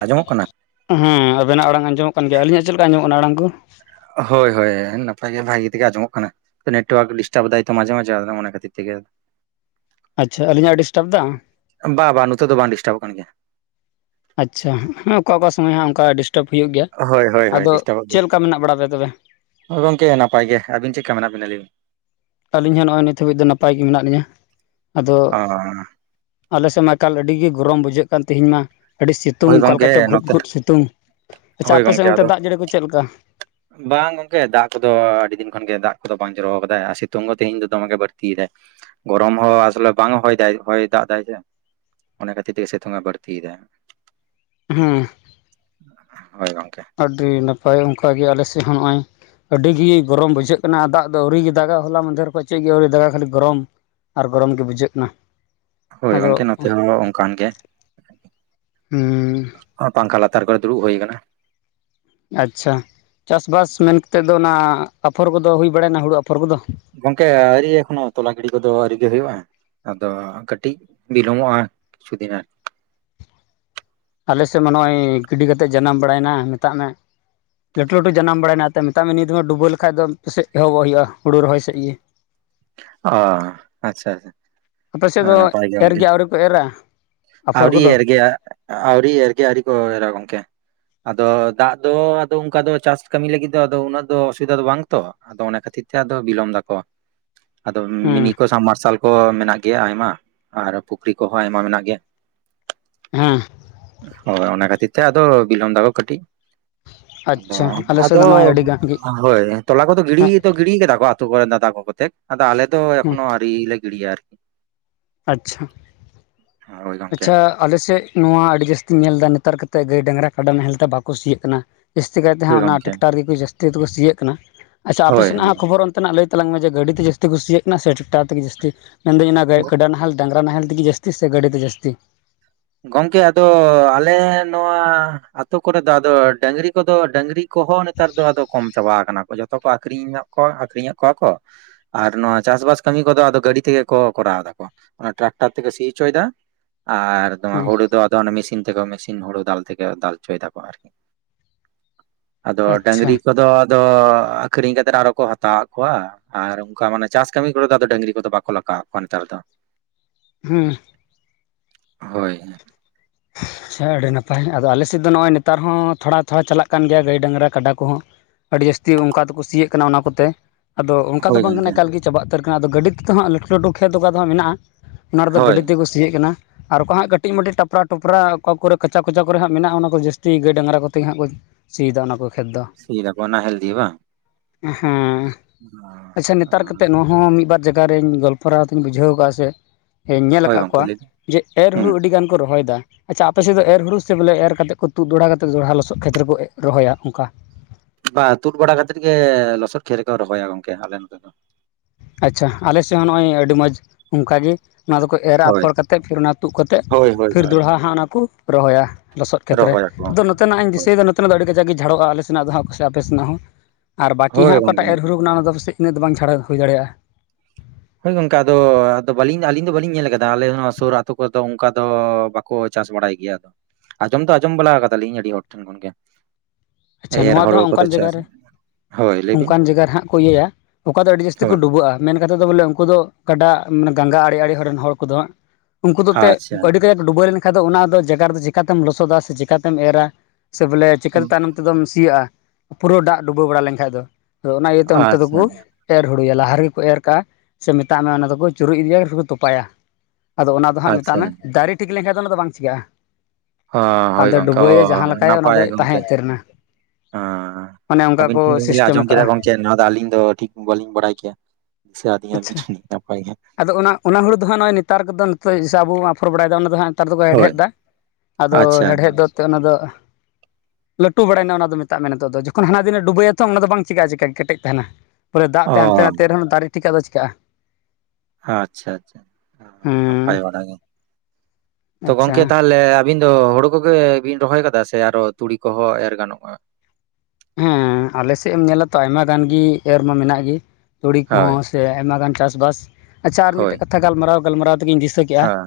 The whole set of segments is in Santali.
ᱟᱸᱡᱚᱢᱚᱜ ᱠᱟᱱᱟ? ᱦᱮᱸ ᱟᱵᱮᱱᱟᱜ ᱟᱲᱟᱝ ᱟᱸᱡᱚᱢᱚᱜ ᱠᱟᱱ ᱜᱮᱭᱟ᱾ ᱟᱹᱞᱤᱧᱟᱜ ᱪᱮᱫ ᱞᱮᱠᱟ ᱟᱸᱚᱢᱚᱜ ᱠᱟᱱᱟ ᱟᱲᱟᱝ ᱠᱚ? ᱦᱳᱭ ᱦᱳᱭ, ᱱᱟᱯᱟᱭ ᱜᱮ ᱵᱷᱟᱜᱤ ᱛᱮᱜᱮ ᱟᱸᱡᱚᱢᱚᱜ ᱠᱟᱱᱟ᱾ ᱛᱚ ᱱᱮᱴᱣᱟᱨᱠ ᱰᱤᱥᱴᱟᱨᱵ ᱫᱟᱭ ᱛᱚ ᱢᱟᱡᱷᱮ ᱢᱟᱡᱷᱮ ᱚᱱᱟ ᱠᱷᱟᱹᱛᱤᱨ ᱛᱮᱜᱮ᱾ ᱟᱪᱪᱷᱟ ᱟᱹᱞᱤᱧᱟᱜ ᱰᱤᱥᱴᱟᱵᱽ ᱫᱟ? ᱵᱟ ᱵᱟ ᱱᱤᱛᱚᱜ ᱫᱚ ᱵᱟᱝ ᱰᱤᱥᱴᱟᱵ ᱚᱜ ᱠᱟᱱ ᱜᱮᱭᱟ ᱟᱪᱪᱷᱟ ᱦᱟᱸ ᱚᱠᱟ ᱚᱠᱟ ᱥᱚᱢᱳᱭ ᱦᱟᱸᱜ ᱚᱝᱠᱟ ᱰᱤᱥᱴᱟᱵ ᱦᱩᱭᱩᱜ ᱜᱮᱭᱟ ᱦᱳᱭ ᱦᱳᱭ ᱦᱳᱭ ᱟᱫᱚ ᱰᱤᱥᱴᱟᱵᱚᱜ ᱪᱮᱫ ᱜᱮᱭᱟ᱾ ᱞᱮᱠᱟ ᱢᱮᱱᱟᱜ ᱵᱟᱲᱟ ᱯᱮᱭᱟ ᱛᱚᱵᱮ? ᱦᱳᱭ ᱜᱚᱝᱠᱮ ᱱᱟᱯᱟᱭ ᱜᱮ ᱟᱹᱵᱤᱱ ᱪᱮᱜ ᱠᱟ ᱢᱮᱱᱟᱜ ᱵᱤᱱᱟ? ᱞᱤᱭ ᱵᱤᱱ ᱟᱹᱞᱤᱧ ᱦᱚᱸ ᱱᱚᱜᱼᱚᱭ ᱱᱤᱛ ᱦᱟᱹᱵᱤᱡ ᱫᱚ ᱱᱟᱯᱟᱭ ᱜᱮ ᱢᱮᱱᱟᱜ ᱞᱤᱧᱟᱹ ᱟᱫᱚ ᱟᱞᱮ ᱥᱮᱜ ᱢᱟ ᱮᱠᱟᱞ ᱟᱹᱰᱤᱜᱮ ᱜᱚᱨᱚᱢ ᱵᱩᱡᱷᱟᱹᱜ ᱠᱟᱱ ᱛᱤᱦᱤᱧ ᱢᱟ ᱟᱹᱰᱤ ᱚ ᱥᱤᱛᱩᱝ ᱦᱳᱭ ᱚᱠᱟ ᱜᱚᱝᱠᱮ ᱞᱮᱠᱟ ᱪᱚ ᱜᱷᱩᱴ ᱱᱚᱛᱮ ᱜᱷᱩᱴ ᱥᱤᱛᱩᱝ, ᱟᱪᱪᱷᱟ ᱦᱳᱭ ᱟᱯᱮ ᱥᱮᱫ ᱜᱚᱝᱠᱮ ᱱᱚᱛᱮ ᱟᱫᱚ ᱫᱟᱜ ᱡᱟᱹᱲᱤ ᱠᱚ ᱪᱮᱫ ᱞᱮᱠᱟ? ᱵᱟᱝ ᱜᱚᱝᱠᱮ ᱫᱟᱜ ᱠᱚᱫᱚ ᱟᱹᱰᱤ ᱫᱤᱱ ᱠᱷᱚᱱ ᱜᱮ ᱫᱟᱜ ᱠᱚᱫᱚ ᱵᱟᱝ ᱡᱚᱨᱚ ᱟᱠᱟᱟᱭ ᱟᱨ ᱥᱤᱛᱩᱝ ᱫᱚ ᱛᱮᱦᱤᱧ ᱫᱚ ᱫᱚᱢᱮ ᱜᱮ ᱵᱟᱹᱲᱛᱤᱭᱮᱫᱟᱭ ᱜᱚᱨᱚᱢ ᱦᱚᱸ ᱟᱥᱚᱞ ᱵᱟᱝ ᱦᱚᱭ ᱫᱟᱭ ᱦᱚᱭ, ᱫᱟᱜ ᱫᱟᱭ ᱡᱮ ᱚᱱᱟ ᱠᱷᱟᱹᱛᱤᱨ ᱛᱮᱜᱮ ᱥᱤᱛᱩᱝ ᱮ ᱵᱟᱹᱲᱛᱤᱭᱮᱫᱟᱭ ᱦᱩᱸ ᱦᱳᱭ ᱜᱚᱝᱠᱮ ᱟᱹᱰᱤ ᱱᱟᱯᱟᱭ ᱚᱝᱠᱟᱜ ᱜᱮ ᱟᱞᱮᱥᱮᱜ ᱦᱚᱸ ᱱᱚᱜᱼᱚᱭ ᱟᱹᱰᱤᱜᱤ ᱜᱚᱨᱚᱢ ᱵᱩᱡᱷᱟᱹᱜ ᱠᱟᱱᱟ ᱟᱨ ᱫᱟᱜᱽ ᱫᱚ ᱟᱹᱣᱨᱤ ᱜᱮ ᱫᱟᱜᱽ-ᱟ ᱦᱚᱞᱟ ᱢᱟᱫᱷᱮᱨ ᱠᱷᱚᱡ ᱪᱮᱜ ᱜᱤ ᱟᱹᱣᱨᱤ ᱫᱟᱜᱽ-ᱟᱭ ᱠᱷᱟᱹᱞᱤ ᱜᱚᱨᱚᱢ ᱟᱨ ᱜᱚᱨᱚᱢ ᱜᱮ ᱵᱩᱡᱷᱟᱹᱜ ᱠᱟᱱᱟ᱾ ᱦᱳᱭ ᱟᱫᱚ ᱜᱚᱝᱠᱮ ᱱᱚᱛᱮ ᱦᱚᱸ ᱚᱝᱠᱟᱱ ᱜᱮ᱾ ᱦᱩᱸ ᱯᱟᱝᱠᱷᱟ ᱞᱟᱛᱟᱨ ᱠᱚᱨᱮ ᱫᱩᱲᱩᱵ ᱦᱩᱭ ᱠᱟᱱᱟ᱾ ᱟᱪᱪᱷᱟ, ᱪᱟᱥ-ᱵᱟᱥ ᱢᱮᱱ ᱠᱟᱛᱮ ᱫᱚ ᱚᱱᱟ ᱟᱯᱷᱚᱨ ᱠᱚᱫᱚ ᱦᱩᱭ ᱵᱟᱲᱟᱭᱮᱱᱟ ᱦᱩᱲᱩ ᱟᱯᱷᱚᱨ ᱠᱚᱫᱚ? ᱜᱚᱝᱠᱮ ᱟᱹᱨᱤ ᱮᱠᱷᱚᱱᱳ ᱛᱚᱞᱟ ᱜᱤᱰᱤ ᱠᱚᱫᱚ ᱟᱹᱣᱨᱤᱜᱮ ᱦᱩᱭᱩᱜᱼᱟ᱾ ᱟᱫᱚ ᱠᱟᱹᱴᱤᱡ ᱵᱤᱞᱚᱢᱚᱜᱼᱟ ᱟᱨ ᱠᱤᱪᱷᱩ ᱫᱤᱱᱟᱜ ᱟᱞᱮ ᱥᱮᱝ ᱢᱟ ᱱᱚᱜ-ᱚᱭ ᱜᱤᱰᱤ ᱠᱟᱛᱮ ᱡᱟᱱᱟᱢ ᱵᱟᱲᱟᱭᱮᱱᱟ ᱢᱮᱛᱟᱜ ᱢᱮ ᱞᱟᱹᱴᱩ ᱞᱟᱹᱴᱩ ᱡᱟᱱᱟᱢ ᱵᱟᱲᱟᱭᱮᱱᱟ ᱟᱫᱚ ᱢᱮᱛᱟᱜ ᱢᱮ ᱱᱤᱛ ᱦᱚᱸ ᱰᱩᱵᱟᱹ ᱞᱮᱠᱷᱟᱡ ᱫᱚ ᱯᱮᱥᱮᱜ ᱮᱦᱚᱵᱚᱜ ᱦᱩᱭᱩᱜᱼᱟ ᱦᱩᱲᱩ ᱨᱚᱦᱚᱭ ᱥᱮᱫ ᱜᱮ ᱚ ᱟᱪᱪᱷᱟ ᱟᱪᱪᱷᱟ ᱟᱯᱮ ᱦ ᱥᱮᱫ ᱫᱚ ᱱᱟᱯᱟᱭ ᱜᱮ ᱮᱨ ᱜᱚᱢᱠᱮ ᱟᱹᱣᱨᱤ ᱠᱚ ᱮᱨᱟ ᱟᱯᱷᱚᱨ ᱟᱣᱨᱤᱨ ᱠᱚᱫᱚ ᱮᱨᱜᱮᱭᱟ? ᱟᱹᱣᱨᱤ ᱟᱨᱠᱤ ᱟᱣᱨᱤ ᱠᱚ ᱮᱨᱟ ᱜᱚᱝᱠᱮ ᱟᱫᱚ ᱫᱟᱜᱽ ᱫᱚ ᱟᱫᱚ ᱚᱝ ᱠᱟ ᱫᱚ ᱪᱟᱥ ᱠᱟᱹᱢᱤ ᱞᱟᱹᱜᱤᱫ ᱫᱚ ᱟᱫᱚ ᱩᱱᱟᱹᱜ ᱫᱚ ᱚᱥᱩᱵᱤᱫᱷᱟ ᱫᱚ ᱵᱟᱝ ᱛᱚ᱾ ᱟᱫᱚ ᱚᱱᱟ ᱠᱷᱟᱹᱛᱤᱨ ᱛᱮ ᱟᱫᱚ ᱵᱤᱞᱚᱢ ᱫᱟᱠᱚ ᱟᱫᱚ ᱦᱮᱸ ᱢᱤᱱᱤ ᱠᱚ ᱥᱟᱢᱢᱟᱨᱥᱟᱞ ᱠᱚ ᱢᱮᱱᱟᱜ ᱜᱮᱭᱟ ᱟᱭᱢᱟ ᱟᱨ ᱯᱩᱠᱷᱨᱤ ᱠᱚᱦᱚᱸ ᱟᱭᱢᱟ ᱢᱮᱱᱟᱜ ᱜᱮᱭᱟ᱾ ᱦᱮᱸ ᱦᱳᱭ ᱚᱱᱟ ᱠᱷᱟᱹᱛᱤᱨ ᱛᱮ ᱟᱫᱚ ᱵᱤᱞᱚᱢ ᱫᱟᱠᱚ ᱠᱟᱹᱴᱤᱡ ᱟᱪᱪᱷᱟ ᱟᱞᱮ ᱥᱮᱫ ᱟᱫᱚ, ᱫᱚ ᱱᱚᱜᱼᱚᱭ ᱟᱹᱰᱤ ᱜᱟᱱ ᱜᱮ ᱟᱫᱚ ᱦᱳᱭ ᱛᱚᱞᱟ ᱠᱚᱫᱚ ᱜᱤᱲᱤ ᱦᱮᱸ ᱫᱚ ᱜᱤᱲᱤ ᱠᱟᱫᱟ ᱠᱚ ᱟᱛᱳ ᱠᱚᱨᱮᱱ ᱫᱟᱫᱟ ᱠᱚ ᱠᱚᱛᱮᱠ ᱟᱫᱚ ᱟᱞᱮᱫᱚ ᱦᱮᱸ ᱮᱠᱷᱚᱱᱳ ᱟᱣᱨᱤ ᱞᱮ ᱜᱤᱲᱤᱭᱟ ᱟᱨ ᱟᱨᱠᱤ᱾ ᱟᱪᱪᱷᱟ ᱦᱳᱭ ᱜᱚᱝᱠᱮ ᱟᱪᱪᱷᱟ ᱟᱞᱮᱥᱮᱜ ᱱᱚᱣᱟ ᱟᱹᱰᱤ ᱡᱟᱹᱥᱛᱤᱧ ᱧᱮᱞ ᱫᱟ ᱱᱮᱛᱟᱨ ᱠᱟᱛᱜ ᱜᱟᱹᱭ ᱰᱟᱝᱨᱟ ᱠᱟᱰᱟ ᱱᱟᱦᱮᱞ ᱛᱮ ᱵᱟᱠᱚ ᱥᱤᱭᱟᱹᱜ ᱠᱟᱱᱟ᱾ ᱡᱟᱹᱥᱛᱤ ᱠᱟᱭᱛᱮ ᱦᱳᱭ ᱦᱟᱸᱜ ᱚᱱᱟ ᱜᱚᱝᱠᱮ ᱴᱨᱟᱠᱴᱟᱨ ᱜᱮᱠᱚ ᱡᱟᱹᱥᱛᱤ ᱫᱚᱠᱚ ᱥᱤᱭᱟᱹᱜ ᱠᱟᱱᱟ ᱟᱪᱪᱷᱟ ᱟᱯᱮ ᱦᱳᱭ ᱥᱮᱱᱟᱜ ᱦᱟᱸᱜ ᱠᱷᱚᱵᱚᱨ ᱚᱱᱛᱮᱱᱟᱜ ᱞᱟᱹᱭ ᱛᱞᱟᱝ ᱢᱮ ᱡᱮ ᱜᱟᱹᱰᱤ ᱛᱮ ᱡᱟᱹᱥᱛᱤ ᱠᱚ ᱥᱤᱭᱮᱜ ᱠᱟᱱᱟ ᱥᱮ ᱴᱮᱠᱴᱟᱨ ᱛᱮᱜᱮ ᱡᱥᱛᱤ? ᱢᱮᱱᱫᱟᱹᱧ ᱚᱱᱟ ᱜᱟᱹᱭ ᱠᱟᱰᱟ ᱱᱟᱦᱮᱞ ᱰᱟᱝᱨᱟ ᱱᱟᱦᱮᱞ ᱛᱮᱜᱤ ᱡᱟᱹᱥᱛᱤ? ᱥᱮ ᱜᱟᱹᱰᱤ ᱛᱮ ᱡᱟᱹᱥᱛᱤ? ᱜᱚᱝᱠᱮ ᱟᱫᱚ ᱟᱞᱮ ᱱᱚᱣᱟ ᱟᱹᱛᱩ ᱠᱚᱨᱮ ᱫᱚ ᱟᱫᱚ ᱰᱟᱹᱝᱨᱤ ᱠᱚᱫᱚ ᱰᱟᱹᱝᱨᱤ ᱠᱚᱦᱚ ᱱᱮᱛᱟᱨ ᱫᱚ ᱟᱫᱚ ᱠᱚᱢ ᱪᱟᱵᱟ ᱠᱟᱱᱟ ᱠᱚ ᱡᱷᱚᱛᱚ ᱠᱚ ᱟᱠᱷᱨᱤᱧ ᱦᱟᱜ ᱠᱚᱣᱟ ᱟᱠᱷᱨᱤᱧᱮᱜ ᱠᱚᱣᱟ ᱠᱚ᱾ ᱟᱨ ᱱᱚᱶᱟ ᱪᱟᱥᱵᱟᱥ ᱠᱟᱹᱢᱤ ᱠᱚᱫᱚ ᱟᱫᱚ ᱜᱟᱹᱰᱤ ᱛᱮᱜᱮ ᱠᱚ ᱠᱚᱨᱟᱣ ᱫᱟᱠᱚ ᱚᱱᱟ ᱴᱨᱟᱠᱴᱟᱨ ᱛᱮᱠᱚ ᱥᱤ ᱦᱚᱪᱚᱭ ᱫᱟ ᱟᱻᱨ ᱢᱮ ᱦᱮᱸ ᱦᱩᱲᱩ ᱫᱚ ᱟᱫᱚ ᱢᱥᱤᱱ ᱛᱮᱠᱚ ᱢᱮᱥᱤᱱ ᱦᱩᱲᱩ ᱫᱟᱞ ᱛᱮᱜᱮ ᱫᱟᱞ ᱦᱚᱪᱚᱭ ᱫᱟᱠᱚ ᱟᱨᱠᱤ ᱟᱫᱚ ᱟᱪᱪᱷᱟ ᱰᱟᱝᱨᱤ ᱠᱚᱫᱚ ᱟᱫᱚ ᱟᱠᱷᱨᱤᱧ ᱠᱟᱛᱮᱜ ᱟᱨᱚᱦᱚᱸ ᱠᱚ ᱦᱟᱛᱟᱮᱫ ᱠᱚᱣᱟ ᱟᱨ ᱚᱝᱠᱟ ᱢᱟᱱᱮ ᱪᱟᱥ ᱠᱟᱹᱢᱤ ᱠᱚᱨᱮᱫᱚ ᱰᱟᱹᱝᱨᱤ ᱠᱚᱫᱚ ᱵᱟᱠᱚ ᱞᱟᱜᱟᱣ ᱠᱚᱣᱟ ᱱᱮᱛᱟᱨ ᱫᱚ ᱦᱩᱸ ᱦᱳᱭ ᱟᱪᱪᱷᱟ ᱟᱹᱰᱤ ᱱᱟᱯᱟᱭ ᱟᱫᱚ ᱟᱞᱮ ᱥᱮᱫ ᱫᱚ ᱱᱚᱜᱼᱚᱭ ᱱᱮᱛᱟᱨ ᱦᱚᱸ ᱛᱷᱚᱲᱟ ᱛᱷᱚᱲᱟ ᱪᱟᱞᱟᱜ ᱠᱟᱱ ᱜᱮᱭᱟ ᱜᱟᱹᱭ, ᱰᱟᱝᱨᱟ, ᱠᱟᱰᱟ ᱠᱚᱦᱚᱸ ᱟᱹᱰᱤ ᱡᱟᱹᱥᱛᱤ ᱚᱱᱠᱟ ᱛᱮᱠᱚ ᱥᱤᱭᱮᱫ ᱠᱟᱱᱟ ᱚᱱᱟ ᱠᱚᱛᱮ ᱟᱫᱚ ᱚᱱᱠᱟ ᱫᱚ ᱦᱳᱭ ᱵᱟᱝ ᱜᱚᱝᱠᱮ ᱠᱟᱱᱟ ᱮᱠᱟᱞ ᱜᱮ ᱪᱟᱵᱟ ᱩᱛᱟᱹᱨ ᱟᱠᱟᱱᱟ ᱟᱫᱚ ᱜᱟᱹᱰᱤ ᱛᱮᱫᱚ ᱦᱟᱸᱜ ᱞᱟᱹᱴᱩ ᱞᱟᱹᱴᱩ ᱠᱷᱮᱛ ᱚᱠᱟ ᱫᱚ ᱦᱟᱸᱜ ᱢᱮᱱᱟᱜᱼᱟ᱾ ᱚᱱᱟ ᱨᱮᱫᱚ ᱦᱳᱭ ᱜᱟᱹᱰᱤ ᱛᱮᱠᱚ ᱥᱤᱭᱮᱜ ᱠᱟᱱᱟ᱾ ᱟᱨ ᱚᱠᱟ ᱦᱟᱸᱜ ᱠᱟᱹᱴᱤᱡ ᱢᱟᱹᱴᱤᱡ ᱴᱟᱯᱨᱟ ᱴᱚᱯᱨᱟ ᱚᱠᱟ ᱠᱚᱨᱮ ᱠᱟᱪᱟ ᱠᱚᱪᱟ ᱠᱚᱨᱮ ᱦᱟᱸᱜ ᱢᱮᱱᱟᱜᱼᱟ ᱚᱱᱟ ᱫᱚ ᱡᱟᱹᱥᱛᱤ ᱜᱟᱹᱭ ᱰᱟᱝᱨᱟ ᱠᱚᱛᱮ ᱜᱮ ᱦᱟᱸᱜ ᱵᱚ ᱥᱤᱭᱮᱫᱟ ᱚᱱᱟ ᱠᱚ ᱠᱷᱮᱛ ᱫᱚ ᱥᱤᱭ ᱫᱟᱠᱚ ᱱᱟᱦᱮᱞ ᱫᱤᱭᱮ ᱵᱟᱝ ᱦᱮᱸ ᱚ, ᱟᱪᱪᱷᱟ ᱚ, ᱱᱮᱛᱟᱨ ᱠᱟᱛᱮ ᱱᱚᱣᱟ ᱦᱚᱸ ᱢᱤᱫ ᱵᱟᱨ ᱡᱟᱭ ᱜᱟ ᱨᱮᱧ ᱜᱚᱞᱯᱷᱚ ᱨᱟᱦᱚ ᱛᱮᱧ ᱵᱩᱡᱷᱟᱹᱣ ᱠᱟᱜᱼᱟ ᱥᱮ ᱮᱸ ᱧᱮᱞ ᱦᱳᱭ ᱟᱠᱟᱫ ᱜᱚᱝᱠᱮ ᱠᱚᱣᱟ ᱞᱟᱹᱭ ᱵᱤᱱ᱾ ᱡᱮ ᱮᱨ ᱦᱩᱸ ᱦᱩᱲᱩ ᱟᱹᱰᱤ ᱜᱟᱱ ᱠᱚ ᱨᱚᱦᱚᱭ ᱮᱫᱟ᱾ ᱟᱪᱪᱷᱟ ᱟᱯᱮ ᱥᱮᱫ ᱫᱚ ᱮᱨ ᱦᱩᱲᱩ ᱥᱮ ᱵᱚᱞᱮ ᱮᱨ ᱠᱟᱛᱮ ᱠᱚ ᱛᱩᱫ ᱫᱚᱦᱲᱟ ᱠᱟᱛᱮᱫ ᱫᱚᱲᱦᱟ ᱞᱚᱥᱚᱫ ᱠᱷᱮᱛ ᱨᱮᱠᱚ ᱨᱚᱦᱚᱭᱟ ᱚᱱᱠᱟ ᱵᱟ ᱛᱩᱫ ᱵᱟᱲᱟ ᱠᱟᱛᱮᱫ ᱜᱮ ᱞᱚᱥᱚᱫ ᱠᱷᱮᱛ ᱨᱮ ᱠᱚ ᱨᱚᱦᱚᱭᱟ ᱜᱚᱝᱠᱮ ᱟᱞᱮ ᱱᱚᱛᱮ ᱫᱚ ᱟᱪᱪᱷᱟ ᱟᱞᱮ ᱥᱮᱫ ᱦᱚᱸ ᱱᱚᱜᱼᱚᱭ ᱟᱹᱰᱤ ᱢᱚᱸᱪ ᱚᱱᱠᱟᱜ ᱜᱮ ᱚᱱᱟ ᱫᱚᱠᱚ ᱮᱨᱟ ᱦᱳᱭ ᱟᱯᱷᱚᱨ ᱠᱟᱛᱮᱫ ᱯᱷᱤᱨ ᱚᱱᱟ ᱛᱩᱫ ᱠᱟᱛᱮᱫ ᱦᱳᱭ ᱦᱳᱭ ᱯᱷᱤᱨ ᱦᱳᱭ ᱫᱚᱲᱦᱟ ᱦᱟᱸᱜ ᱚᱱᱟᱠᱚ ᱨᱚᱦᱚᱭᱟ᱾ ᱞᱚᱥᱚᱫ ᱠᱷᱮᱛ ᱨᱮ ᱨᱚᱦᱚᱭᱟᱠᱚ ᱟᱫᱚ ᱜᱚᱝᱠᱮ ᱱᱚᱛᱮᱱᱟᱜ ᱤᱧ ᱦᱳᱭ ᱫᱤᱥᱟᱹᱭᱮᱫᱟ ᱱᱚᱛᱮᱱᱟᱜ ᱫᱚ ᱟᱹᱰᱤ ᱠᱟᱡᱟᱠ ᱜᱮ ᱡᱷᱟᱲᱚᱜᱼᱟ ᱟᱞᱮ ᱥᱮᱱᱟᱜ ᱫᱚ ᱦᱟᱸᱜ ᱥᱮ ᱟᱯᱮ ᱥᱮᱱᱟᱜ ᱦᱚᱸ ᱟᱨ ᱵᱟᱹᱠᱤ ᱦᱳᱭ ᱦᱟᱸᱜ ᱚᱠᱟᱴᱟᱜ ᱜᱚᱝᱠᱮ ᱮᱨ ᱦᱩᱲᱩ ᱠᱟᱱᱟ ᱚᱱᱟᱫᱚ ᱯᱟᱥᱮᱡ ᱤᱱᱟᱹᱜ ᱫᱚ ᱵᱟᱝ ᱪᱷᱟᱲᱟ ᱦᱩᱭ ᱫᱟᱲᱮᱭᱟᱜᱼᱟ᱾ ᱦᱳᱭ ᱜᱚᱝᱠᱮ ᱟᱫᱚ ᱟᱫᱚ ᱵᱟᱹᱞᱤᱧ ᱟᱹᱞᱤᱧ ᱫᱚ ᱵᱟᱹᱞᱤᱧ ᱧᱮᱞ ᱟᱠᱟᱫᱟ ᱟᱞᱮ ᱱᱚᱣᱟ ᱥᱩᱨ ᱟᱹᱛᱩ ᱠᱚᱨᱮ ᱫᱚ ᱚᱱᱠᱟ ᱫᱚ ᱵᱟ ᱠᱚ ᱪᱟᱥ ᱵᱟᱲᱟᱭ ᱜᱮᱭᱟ ᱟᱫᱚ ᱟᱸᱡᱚᱢ ᱫᱚ ᱟᱸᱡᱚᱢ ᱵᱟᱲᱟ ᱠᱟᱫᱟ ᱞᱤᱧ ᱟᱹᱰᱤ ᱦᱚᱲ ᱴᱷᱮᱱ ᱠᱷᱚᱱᱜᱮ ᱟᱪᱪᱷᱟ ᱱᱚᱣᱟ ᱫᱚ ᱦᱟᱸᱜ ᱚᱱᱠᱟᱱ ᱡᱟᱭᱜᱟ ᱨᱮ ᱦᱳᱭ ᱞᱟᱹᱭ ᱵᱤᱱ ᱚᱱᱠᱟᱱ ᱡᱟᱭᱜᱟ ᱨᱮ ᱦᱟᱸᱜ ᱠᱚ ᱤᱭᱟᱹᱭᱟ ᱚᱠᱟ ᱫᱚ ᱟᱹᱰᱤ ᱡᱟᱹᱥᱛᱤ ᱠᱚ ᱦᱳᱭ ᱰᱩᱵᱟᱹᱜᱼᱟ᱾ ᱢᱮᱱ ᱠᱟᱛᱮᱫ ᱫᱚ ᱵᱚᱞᱮ ᱩᱱᱠᱩ ᱫᱚ ᱚᱠᱟᱴᱟᱜ ᱢᱟᱱᱮ ᱜᱟᱸᱝᱜᱟ ᱟᱲᱮ ᱟᱲᱮ ᱦᱚᱲ ᱨᱮᱱ ᱦᱚᱲ ᱠᱚᱫᱚ ᱦᱟᱸᱜ ᱩᱱᱠᱩ ᱫᱚ ᱮᱱᱛᱮᱜ ᱟᱪᱪᱷᱟ ᱟᱹᱰᱤ ᱜᱮ ᱰᱩᱵᱟᱹᱣ ᱮᱱᱮ ᱟᱫᱚ ᱚᱱᱟ ᱫᱚ ᱡᱟᱜᱟ ᱨᱮᱫᱚ ᱪᱮᱠᱟᱛᱮᱢ ᱞᱚᱥᱚᱫᱟ ᱥᱮ ᱪᱮᱠᱟᱛᱮᱢ ᱮᱨᱟ ᱥᱮ ᱵᱚᱞᱮ ᱪᱮᱠᱟᱛᱮ ᱦᱩᱸ᱾ ᱛᱟᱭᱱᱚᱢ ᱛᱮᱫᱚᱢ ᱥᱤᱭᱟᱹᱜᱼᱟ᱾ ᱯᱩᱨᱟᱹ ᱫᱟᱜ ᱰᱩᱵᱟᱹᱣ ᱵᱟᱲᱟ ᱞᱮᱱᱠᱷᱟᱡ ᱫᱚ ᱛᱚ ᱚᱱᱟ ᱤᱭᱟᱹᱛᱮ ᱚᱱᱛᱮ ᱟᱪᱪᱷᱟ ᱫᱚᱠᱩ ᱮᱨ ᱦᱩᱲᱩᱭᱟ ᱞᱟᱦᱟ ᱨᱮᱜᱮ ᱠᱚ ᱮᱨ ᱠᱟᱜᱼᱟ᱾ ᱥᱮ ᱢᱮᱛᱟᱜ ᱢᱮ ᱚᱱᱟ ᱫᱚᱠᱚ ᱪᱩᱨᱩᱡ ᱤᱫᱤᱭᱟ ᱟᱨ ᱥᱮᱠᱚ ᱛᱚᱯᱟᱭᱟ᱾ ᱟᱫᱚ ᱚᱱᱟ ᱫᱚ ᱦᱟᱸᱜ ᱢᱮᱛᱟᱜ ᱟᱪᱪᱷᱟ ᱢᱮ ᱫᱟᱨᱮ ᱴᱷᱤᱠ ᱞᱮᱱᱠᱷᱟᱱ ᱫᱚ ᱚᱱᱟ ᱫᱚ ᱵᱟᱝ ᱪᱤᱠᱟᱜᱼᱟ᱾ ᱚ ᱦᱳᱭ ᱦᱟᱱᱛᱮ ᱜᱚᱝᱠᱮ ᱰᱩᱵᱟᱹᱭᱮ ᱚ ᱡᱟᱦᱟᱸ ᱞᱮᱠᱟᱭᱮ ᱚᱱᱟ ᱫᱚᱭ ᱛᱟᱦᱮᱸ ᱩᱛᱟᱹᱨ ᱮᱱᱟ᱾ ᱟᱸᱻ ᱟᱹᱵᱤᱱ ᱴᱷᱮᱱ ᱠᱷᱚᱱ ᱜᱮᱞᱤᱧ ᱥᱤᱥᱴᱮᱢ ᱟᱸᱡᱚᱢ ᱟᱠᱟᱜᱼᱟ ᱠᱮᱫᱟ ᱜᱚᱝᱠᱮ ᱱᱚᱣᱟ ᱫᱚ ᱟᱹᱞᱤᱧ ᱫᱚ ᱴᱷᱤᱠ ᱦᱚᱸ ᱵᱟᱹᱞᱤᱧ ᱵᱟᱲᱟᱭ ᱠᱮᱭᱟ ᱥᱮ ᱟᱹᱞᱤᱧᱟᱜ ᱟᱪᱪᱷᱟ ᱯᱤᱪᱷᱮ ᱱᱟᱯᱟᱭ ᱜᱮ ᱦᱟᱸᱜ ᱟᱫᱚ ᱚᱱᱟ ᱚᱱᱟ ᱦᱩᱲᱩ ᱫᱚ ᱦᱟᱸᱜ ᱱᱚᱜᱼᱚᱭ ᱱᱮᱛᱟᱨ ᱠᱚᱫᱚ ᱱᱤᱛᱚᱜ ᱥᱮ ᱟᱵᱚ ᱵᱚ ᱟᱯᱷᱚᱨ ᱵᱟᱲᱟᱭᱮᱫᱟ ᱚᱱᱟ ᱫᱚ ᱦᱟᱸᱜ ᱱᱮᱛᱟᱨ ᱫᱚᱠᱚ ᱦᱳᱭ ᱦᱮᱲᱦᱮᱫ ᱮᱫᱟ᱾ ᱟᱫᱚ ᱟᱪᱪᱷᱟ ᱦᱮᱲᱦᱮᱫ ᱫᱚ ᱮᱱᱛᱮᱜ ᱚᱱᱟ ᱫᱚ ᱛᱩ ᱵᱟᱲᱟᱭᱮᱱᱟ ᱚᱱᱟ ᱫᱚ ᱢᱮᱛᱟᱜ ᱢᱮ ᱱᱤᱛᱚᱜ ᱫᱚ ᱡᱚᱠᱷᱚᱱ ᱦᱟᱱᱟ ᱫᱤᱱᱮ ᱰᱩᱵᱟᱹᱭᱟ ᱛᱚ ᱚᱱᱟ ᱫᱚ ᱵᱟᱝ ᱪᱤᱠᱟᱹᱜᱼᱟ ᱪᱮᱠᱟ ᱠᱮᱴᱮᱡ ᱛᱟᱦᱮᱱᱟ᱾ ᱵᱚᱞᱮ ᱚ ᱫᱟᱜ ᱛᱮ ᱦᱟᱱᱛᱮ ᱱᱟᱛᱮ ᱨᱮᱦᱚᱸ ᱫᱟᱨᱮ ᱴᱷᱤᱠᱟᱹᱜ ᱫᱚ ᱪᱤᱠᱟᱹᱜᱼᱟ᱾ ᱟᱪᱪᱷᱟ ᱟᱪᱷᱟ ᱟᱪᱷᱟ [unintelligible] ᱱᱟᱯᱟᱭ ᱦᱮᱸ ᱵᱟᱲᱟ ᱜᱮ ᱛᱚ ᱟᱪᱪᱷᱟ ᱜᱚᱝᱠᱮ ᱛᱟᱦᱚᱞᱮ ᱟᱹᱵᱤᱱ ᱫᱚ ᱦᱩᱲᱩ ᱠᱚᱜᱮ ᱵᱤᱱ ᱨᱚᱦᱚᱭ ᱟᱠᱟᱫᱟ ᱥᱮ ᱟᱨᱚ ᱛᱩᱲᱤ ᱠᱚᱦᱚᱸ ᱮᱨ ᱜᱟᱱᱚᱜᱼᱟ᱾ ᱦᱮᱸ ᱟᱞᱮ ᱥᱮᱫ ᱮᱢ ᱧᱮᱞᱟ ᱛᱚ ᱟᱭᱢᱟ ᱜᱟᱱ ᱜᱮ ᱮᱨ ᱢᱟ ᱢᱮᱱᱟᱜ ᱜᱮ ᱛᱩᱲᱤ ᱠᱚᱦᱚᱸ ᱦᱳᱭ ᱥᱮ ᱟᱭᱢᱟ ᱜᱟᱱ ᱪᱟᱥᱵᱟᱥ ᱟᱪᱪᱷᱟ ᱟᱨ ᱦᱳᱭ ᱢᱤᱫᱴᱮᱡ ᱠᱟᱛᱷᱟ ᱜᱟᱞᱢᱟᱨᱟᱣ ᱜᱟᱞᱢᱟᱨᱟᱣ ᱛᱮᱜᱤᱧ ᱫᱤᱥᱟᱹ ᱠᱮᱜ-ᱟ᱾ ᱦᱮᱸ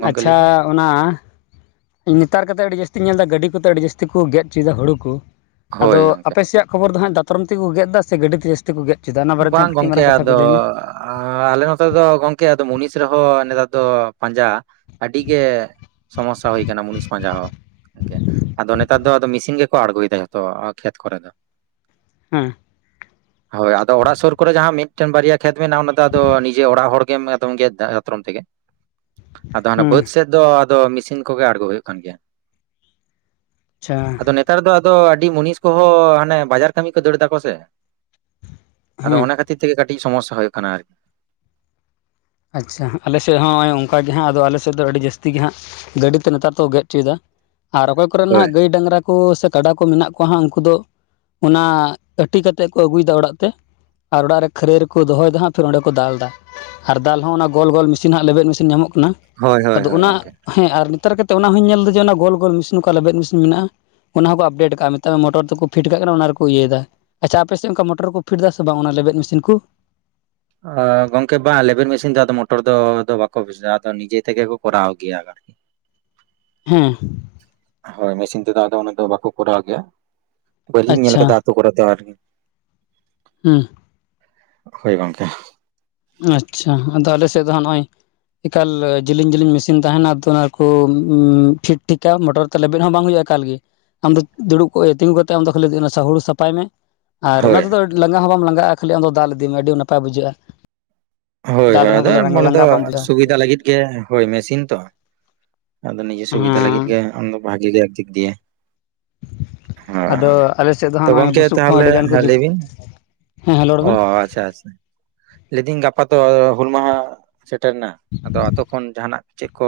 ᱜᱚᱝᱠᱮ ᱞᱟᱹᱭ ᱟᱪᱪᱷᱟ ᱵᱤᱱ ᱚᱱᱟ ᱱᱮᱛᱟᱨ ᱠᱟᱛᱮ ᱟᱹᱰᱤ ᱡᱟᱹᱥᱛᱤᱧ ᱧᱮᱞᱮᱫᱟ ᱜᱟᱹᱰᱤ ᱠᱚᱛᱮ ᱟᱹᱰᱤ ᱡᱟᱹᱥᱛᱤ ᱠᱚ ᱜᱮᱫ ᱚᱪᱚᱭᱮᱫᱟ ᱦᱩᱲᱩ ᱠᱩ ᱦᱳᱭ ᱟᱫᱚ ᱜᱚᱝᱠᱮ ᱟᱯᱮ ᱥᱮᱭᱟᱜ ᱠᱷᱚᱵᱚᱨ ᱫᱚ ᱦᱟᱸᱜ ᱫᱟᱛᱨᱚᱢ ᱛᱮᱜᱮ ᱠᱚ ᱜᱮᱫ ᱮᱫᱟ ᱥᱮ ᱜᱟᱹᱰᱤ ᱛᱮ ᱡᱟᱹᱥ ᱛᱤ ᱠᱚ ᱜᱮᱫ ᱪᱚᱭ ᱫᱟ ᱚᱱᱟ ᱵᱟᱨᱮ ᱛᱮᱦᱟᱸᱜ ᱠᱟᱹᱴᱤᱡ ᱢᱟᱨᱟᱝ ᱠᱟᱛᱷᱟ ᱠᱚ ᱞᱟᱹᱭ ᱢᱮ ᱟᱸᱻ ᱟᱞᱮ ᱱᱚᱛᱮ ᱫᱚ ᱜᱚᱝᱠᱮ ᱟᱫᱚ ᱢᱩᱱᱤᱥ ᱨᱮᱦᱚᱸ ᱱᱮᱛᱟᱨ ᱫᱚ ᱯᱟᱸᱡᱟ ᱟᱹᱰᱤ ᱜᱮ ᱥᱚᱢᱚᱥᱥᱟ ᱦᱩᱭ ᱠᱟᱱᱟ ᱢᱩᱱᱤᱥ ᱯᱟᱸᱡᱟ ᱦᱚᱸ [unintelligible] ᱟᱫᱚ ᱱᱮᱛᱟᱨ ᱫᱚ ᱟᱫᱚ ᱢᱤᱥᱤᱱ ᱜᱮᱠᱚ ᱟᱬᱜᱚᱭᱮᱫᱟ ᱡᱷᱚᱛᱚ ᱠᱷᱮᱛ ᱠᱚᱨᱮ ᱫᱚ ᱦᱮᱸ ᱦᱳᱭ ᱟᱫᱚ ᱚᱲᱟᱜ ᱥᱩᱨ ᱠᱚᱨᱮ ᱡᱟᱦᱟᱸ ᱢᱤᱫᱴᱮᱱ ᱵᱟᱨᱭᱟ ᱠᱷᱮᱛ ᱢᱮᱱᱟᱜᱼᱟ ᱚᱱᱟ ᱫᱚ ᱟᱫᱚ ᱱᱤᱡᱮ ᱚᱲᱟᱜ ᱦᱚᱲ ᱜᱮᱢ ᱟᱫᱚᱢ ᱜᱮᱫ ᱫᱟ ᱫᱟᱛᱨᱚᱢ ᱛᱮᱜᱮ ᱟᱫᱚ ᱦᱟᱱᱮ ᱦᱮᱸ ᱵᱟᱹᱫᱽ ᱥᱮᱫ ᱫᱚ ᱟᱫᱚ ᱢᱮᱥᱤᱱ ᱠᱚᱜᱮ ᱟᱬᱜᱳ ᱦᱳᱭᱳᱜ ᱠᱟᱱ ᱜᱮᱭᱟ ᱟᱪᱪᱷᱟ ᱟᱫᱚ ᱱᱮ ᱛᱟᱨ ᱫᱚ ᱟᱫᱚ ᱟᱹᱰᱤ ᱢᱩᱱᱤᱥ ᱠᱚᱦᱚᱸ ᱦᱟᱱᱮ ᱵᱟᱡᱟᱨ ᱠᱟᱹᱢᱤ ᱠᱚ ᱫᱟᱹᱲ ᱫᱟᱠᱚ ᱥᱮ ᱟᱫᱚ ᱦᱮᱸ ᱚᱱᱟ ᱠᱷᱟᱹᱛᱤᱨ ᱛᱮᱜᱮ ᱠᱟᱹᱴᱤᱡ ᱥᱚᱢᱚᱥᱥᱟ ᱦᱳᱭᱳᱜ ᱠᱟᱱᱟ ᱟᱨᱠᱤ᱾ ᱟᱪᱪᱷᱟ ᱟᱞᱮᱥᱮᱜ ᱦᱚᱸᱭ ᱚᱱᱠᱟ ᱜᱮ ᱦᱟᱸᱜ ᱟᱫᱚ ᱟᱞᱮ ᱥᱮᱫ ᱫᱚ ᱟᱹᱰᱤ ᱡᱟᱹᱥᱛᱤ ᱜᱮ ᱦᱟᱸᱜ ᱜᱟᱹᱰᱤ ᱛᱮ ᱱᱮᱛᱟᱨ ᱫᱚᱠᱚ ᱜᱮᱫ ᱪᱚᱭᱮᱫᱟ ᱟᱨ ᱚᱠᱚᱭ ᱠᱚᱨᱮᱱ ᱦᱳᱭ ᱦᱟᱸᱜ ᱜᱟᱹᱭ ᱰᱟᱺᱝᱨᱟ ᱠᱚ ᱥᱮ ᱠᱟᱰᱟ ᱠᱚ ᱢᱮᱱᱟᱜ ᱠᱚᱣᱟ ᱦᱟᱸᱜ ᱩᱱᱠᱩ ᱫᱚ ᱚᱱᱟ ᱟᱹᱴᱤ ᱠᱟᱛᱮᱫ ᱠᱚ ᱟᱹᱜᱩᱭᱮᱫᱟ ᱚᱲᱟᱜ ᱛᱮ᱾ ᱟᱨ ᱚᱲᱟᱜ ᱨᱮ ᱠᱷᱟᱹᱨᱟᱹᱭ ᱨᱮᱠᱚ ᱫᱚᱦᱚᱭᱮᱫᱟ ᱦᱟᱸᱜ ᱯᱷᱮᱨ ᱚᱸᱰᱮ ᱠᱚ ᱫᱟᱞ ᱫᱟ ᱾ ᱟᱨ ᱫᱟᱞ ᱦᱚᱸ ᱚᱱᱟ ᱜᱚᱞ ᱜᱚᱞ ᱢᱮᱥᱤᱱ ᱦᱟᱸᱜ ᱞᱮᱵᱮᱫ ᱢᱮᱥᱤᱱ ᱧᱟᱢᱚᱜ ᱠᱟᱱᱟ ᱦᱳᱭ ᱦᱳᱭ ᱟᱫᱚ ᱦᱳᱭ ᱚᱱᱟ ᱜᱚᱝᱠᱮ ᱦᱮᱸ ᱟᱨ ᱱᱮᱛᱟᱨ ᱠᱟᱛᱮ ᱚᱱᱟ ᱦᱚᱧ ᱧᱮᱞ ᱮᱫᱟ ᱡᱮ ᱚᱱᱟ ᱜᱳᱞ ᱜᱳᱞ ᱢᱮᱥᱤᱱ ᱠᱚ ᱞᱮᱵᱮᱫ ᱢᱮᱥᱤᱱ ᱢᱮᱱᱟᱜᱼᱟ ᱾ ᱚᱱᱟ ᱦᱚᱸᱠᱚ ᱟᱯᱰᱮᱴ ᱠᱟᱜ -ᱟ ᱢᱮᱛᱟᱜ ᱢᱮ ᱢᱚᱴᱚᱨ ᱛᱮᱠᱚ ᱯᱷᱤᱴ ᱠᱟᱜ ᱠᱟᱱᱟ ᱚᱱᱟ ᱨᱮᱠᱚ ᱤᱭᱟᱹᱭᱮᱫᱟ ᱟᱪᱪᱷᱟ ᱟᱯᱮ ᱥᱮᱫ ᱚᱱᱠᱟ ᱢᱚᱴᱚᱨ ᱠᱚ ᱯᱮᱷᱴ ᱮᱫᱟ ᱥᱮ ᱵᱟᱝ ᱚᱱᱟ ᱞᱮᱵᱮᱫ ᱢᱮᱥᱤᱱ ᱠᱩ ᱚᱸ ᱜᱚᱝᱠᱮ ᱵᱟᱝ ᱞᱮᱵᱮᱫ ᱢᱮᱥᱤᱱ ᱫᱚ ᱟᱫᱚ ᱢᱚᱴᱚᱨ ᱫᱚ ᱟᱫᱚ ᱵᱟᱠᱚ ᱵᱩᱡᱟ ᱟᱫᱚ ᱱᱤᱡᱮ ᱛᱮᱜᱮ ᱠᱚ ᱠᱚᱨᱟᱣ ᱜᱮᱭᱟ᱾ ᱦᱩᱸ, ᱦᱳᱭ ᱢᱮᱥᱤᱱ ᱛᱮᱫᱚ ᱟᱫᱚ ᱚᱱᱮ ᱫᱚ ᱵᱟᱠᱚ ᱠᱚᱨᱟᱣ ᱜᱮᱭᱟ ᱵᱟᱹᱞᱤᱧ ᱧᱮᱞ ᱟᱪᱪᱷᱟ ᱟᱠᱟᱫᱟ ᱠᱚ ᱠᱚᱨᱟᱣ ᱫᱚ ᱟᱨᱠᱤ ᱩᱸ ᱾ ᱦᱳᱭ ᱜᱚᱝᱠᱮ, ᱟᱪᱪᱷᱟ ᱟᱫᱚ ᱟᱞᱮ ᱥᱮᱫ ᱫᱚᱦᱟᱜ ᱱᱚᱸᱜᱼᱚᱭ ᱮᱠᱟᱞ ᱡᱮᱞᱤᱧ ᱡᱮᱞᱤᱧ ᱢᱮᱥᱤᱱ ᱛᱟᱦᱮᱱᱟ ᱟᱫᱚ ᱚᱱᱟ ᱠᱚ ᱯᱷᱤᱴ ᱴᱷᱤᱠᱟ ᱢᱚᱴᱚᱨ ᱛᱚ ᱞᱮᱵᱮᱫ ᱦᱚᱸ ᱵᱟᱝ ᱦᱩᱭᱩᱜᱼᱟ ᱮᱠᱟᱞ ᱜᱮ ᱟᱢ ᱫᱚ ᱫᱩᱲᱩᱵ ᱠᱚᱜ ᱛᱤᱸᱜᱩ ᱠᱟᱛᱮᱫ ᱟᱢᱫᱚ ᱠᱷᱟᱹᱞᱤ ᱥᱟᱦᱩᱲ ᱥᱟᱯᱷᱟᱭ ᱢᱮ᱾ ᱟᱨ ᱦᱳᱭ ᱚᱱᱟᱛᱮᱫᱚ ᱟᱹᱰᱤ ᱞᱟᱸᱜᱟ ᱦᱚᱸ ᱵᱟᱢ ᱞᱟᱜᱟᱜᱼᱟ ᱠᱷᱟᱹᱞᱤ ᱟᱢ ᱫᱚ ᱫᱟᱞ ᱤᱫᱤ ᱢᱮ ᱟᱹᱰᱤ ᱱᱟᱯᱟᱭ ᱵᱩᱡᱷᱟᱹᱜᱼᱟ ᱾ ᱦᱳᱭ ᱦᱳᱭ ᱟᱫᱚ ᱢᱟᱱᱮ ᱫᱚ ᱞᱟᱸᱜᱟ ᱵᱟᱢ ᱵᱩᱡᱷᱟᱹᱜᱼᱟ ᱥᱩᱵᱤᱫᱟ ᱞᱟᱹᱜᱤᱫ ᱜᱮ ᱦᱳᱭ ᱢᱮᱥᱤᱱ ᱛᱚ ᱾ ᱟᱫᱚ ᱱᱤᱡᱮ ᱥᱩᱵᱤᱫᱷᱟ ᱞᱟᱹᱜᱤᱫ ᱦᱮᱸ ᱜᱮ ᱟᱢᱫᱚ ᱵᱷᱟᱜᱤ ᱜᱮ ᱫᱤᱠ ᱫᱤᱭᱮ ᱾ ᱦᱮᱸ, ᱟᱫᱚ ᱟᱞᱮ ᱥᱮᱫ ᱫᱚ ᱛᱚ ᱦᱟᱸᱜ ᱱᱚᱜᱼᱚᱭ ᱜᱚᱢᱠᱮ ᱵᱩᱥᱩᱵ ᱠᱚᱦᱚᱸ ᱟᱹᱰᱤ ᱛᱟᱦᱚᱞᱮᱸ ᱜᱟᱱ ᱠᱚ ᱢᱟ ᱡᱩᱜ ᱞᱟᱹᱭ ᱵᱤᱱ ᱦᱮᱸ ᱦᱮᱸ ᱨᱚᱲ ᱚ ᱵᱮᱱ ᱟᱪᱪᱷᱟ ᱟᱪᱷᱟ ᱞᱟᱹᱭᱫᱟᱹᱧ ᱜᱟᱯᱟ ᱫᱚ ᱦᱩᱞ ᱢᱟᱦᱟ ᱥᱮᱴᱮᱨ ᱮᱱᱟ ᱟᱫᱚ ᱟᱛᱳ ᱠᱷᱚᱱ ᱡᱟᱦᱟᱱᱟᱜ ᱪᱮᱫ ᱠᱚ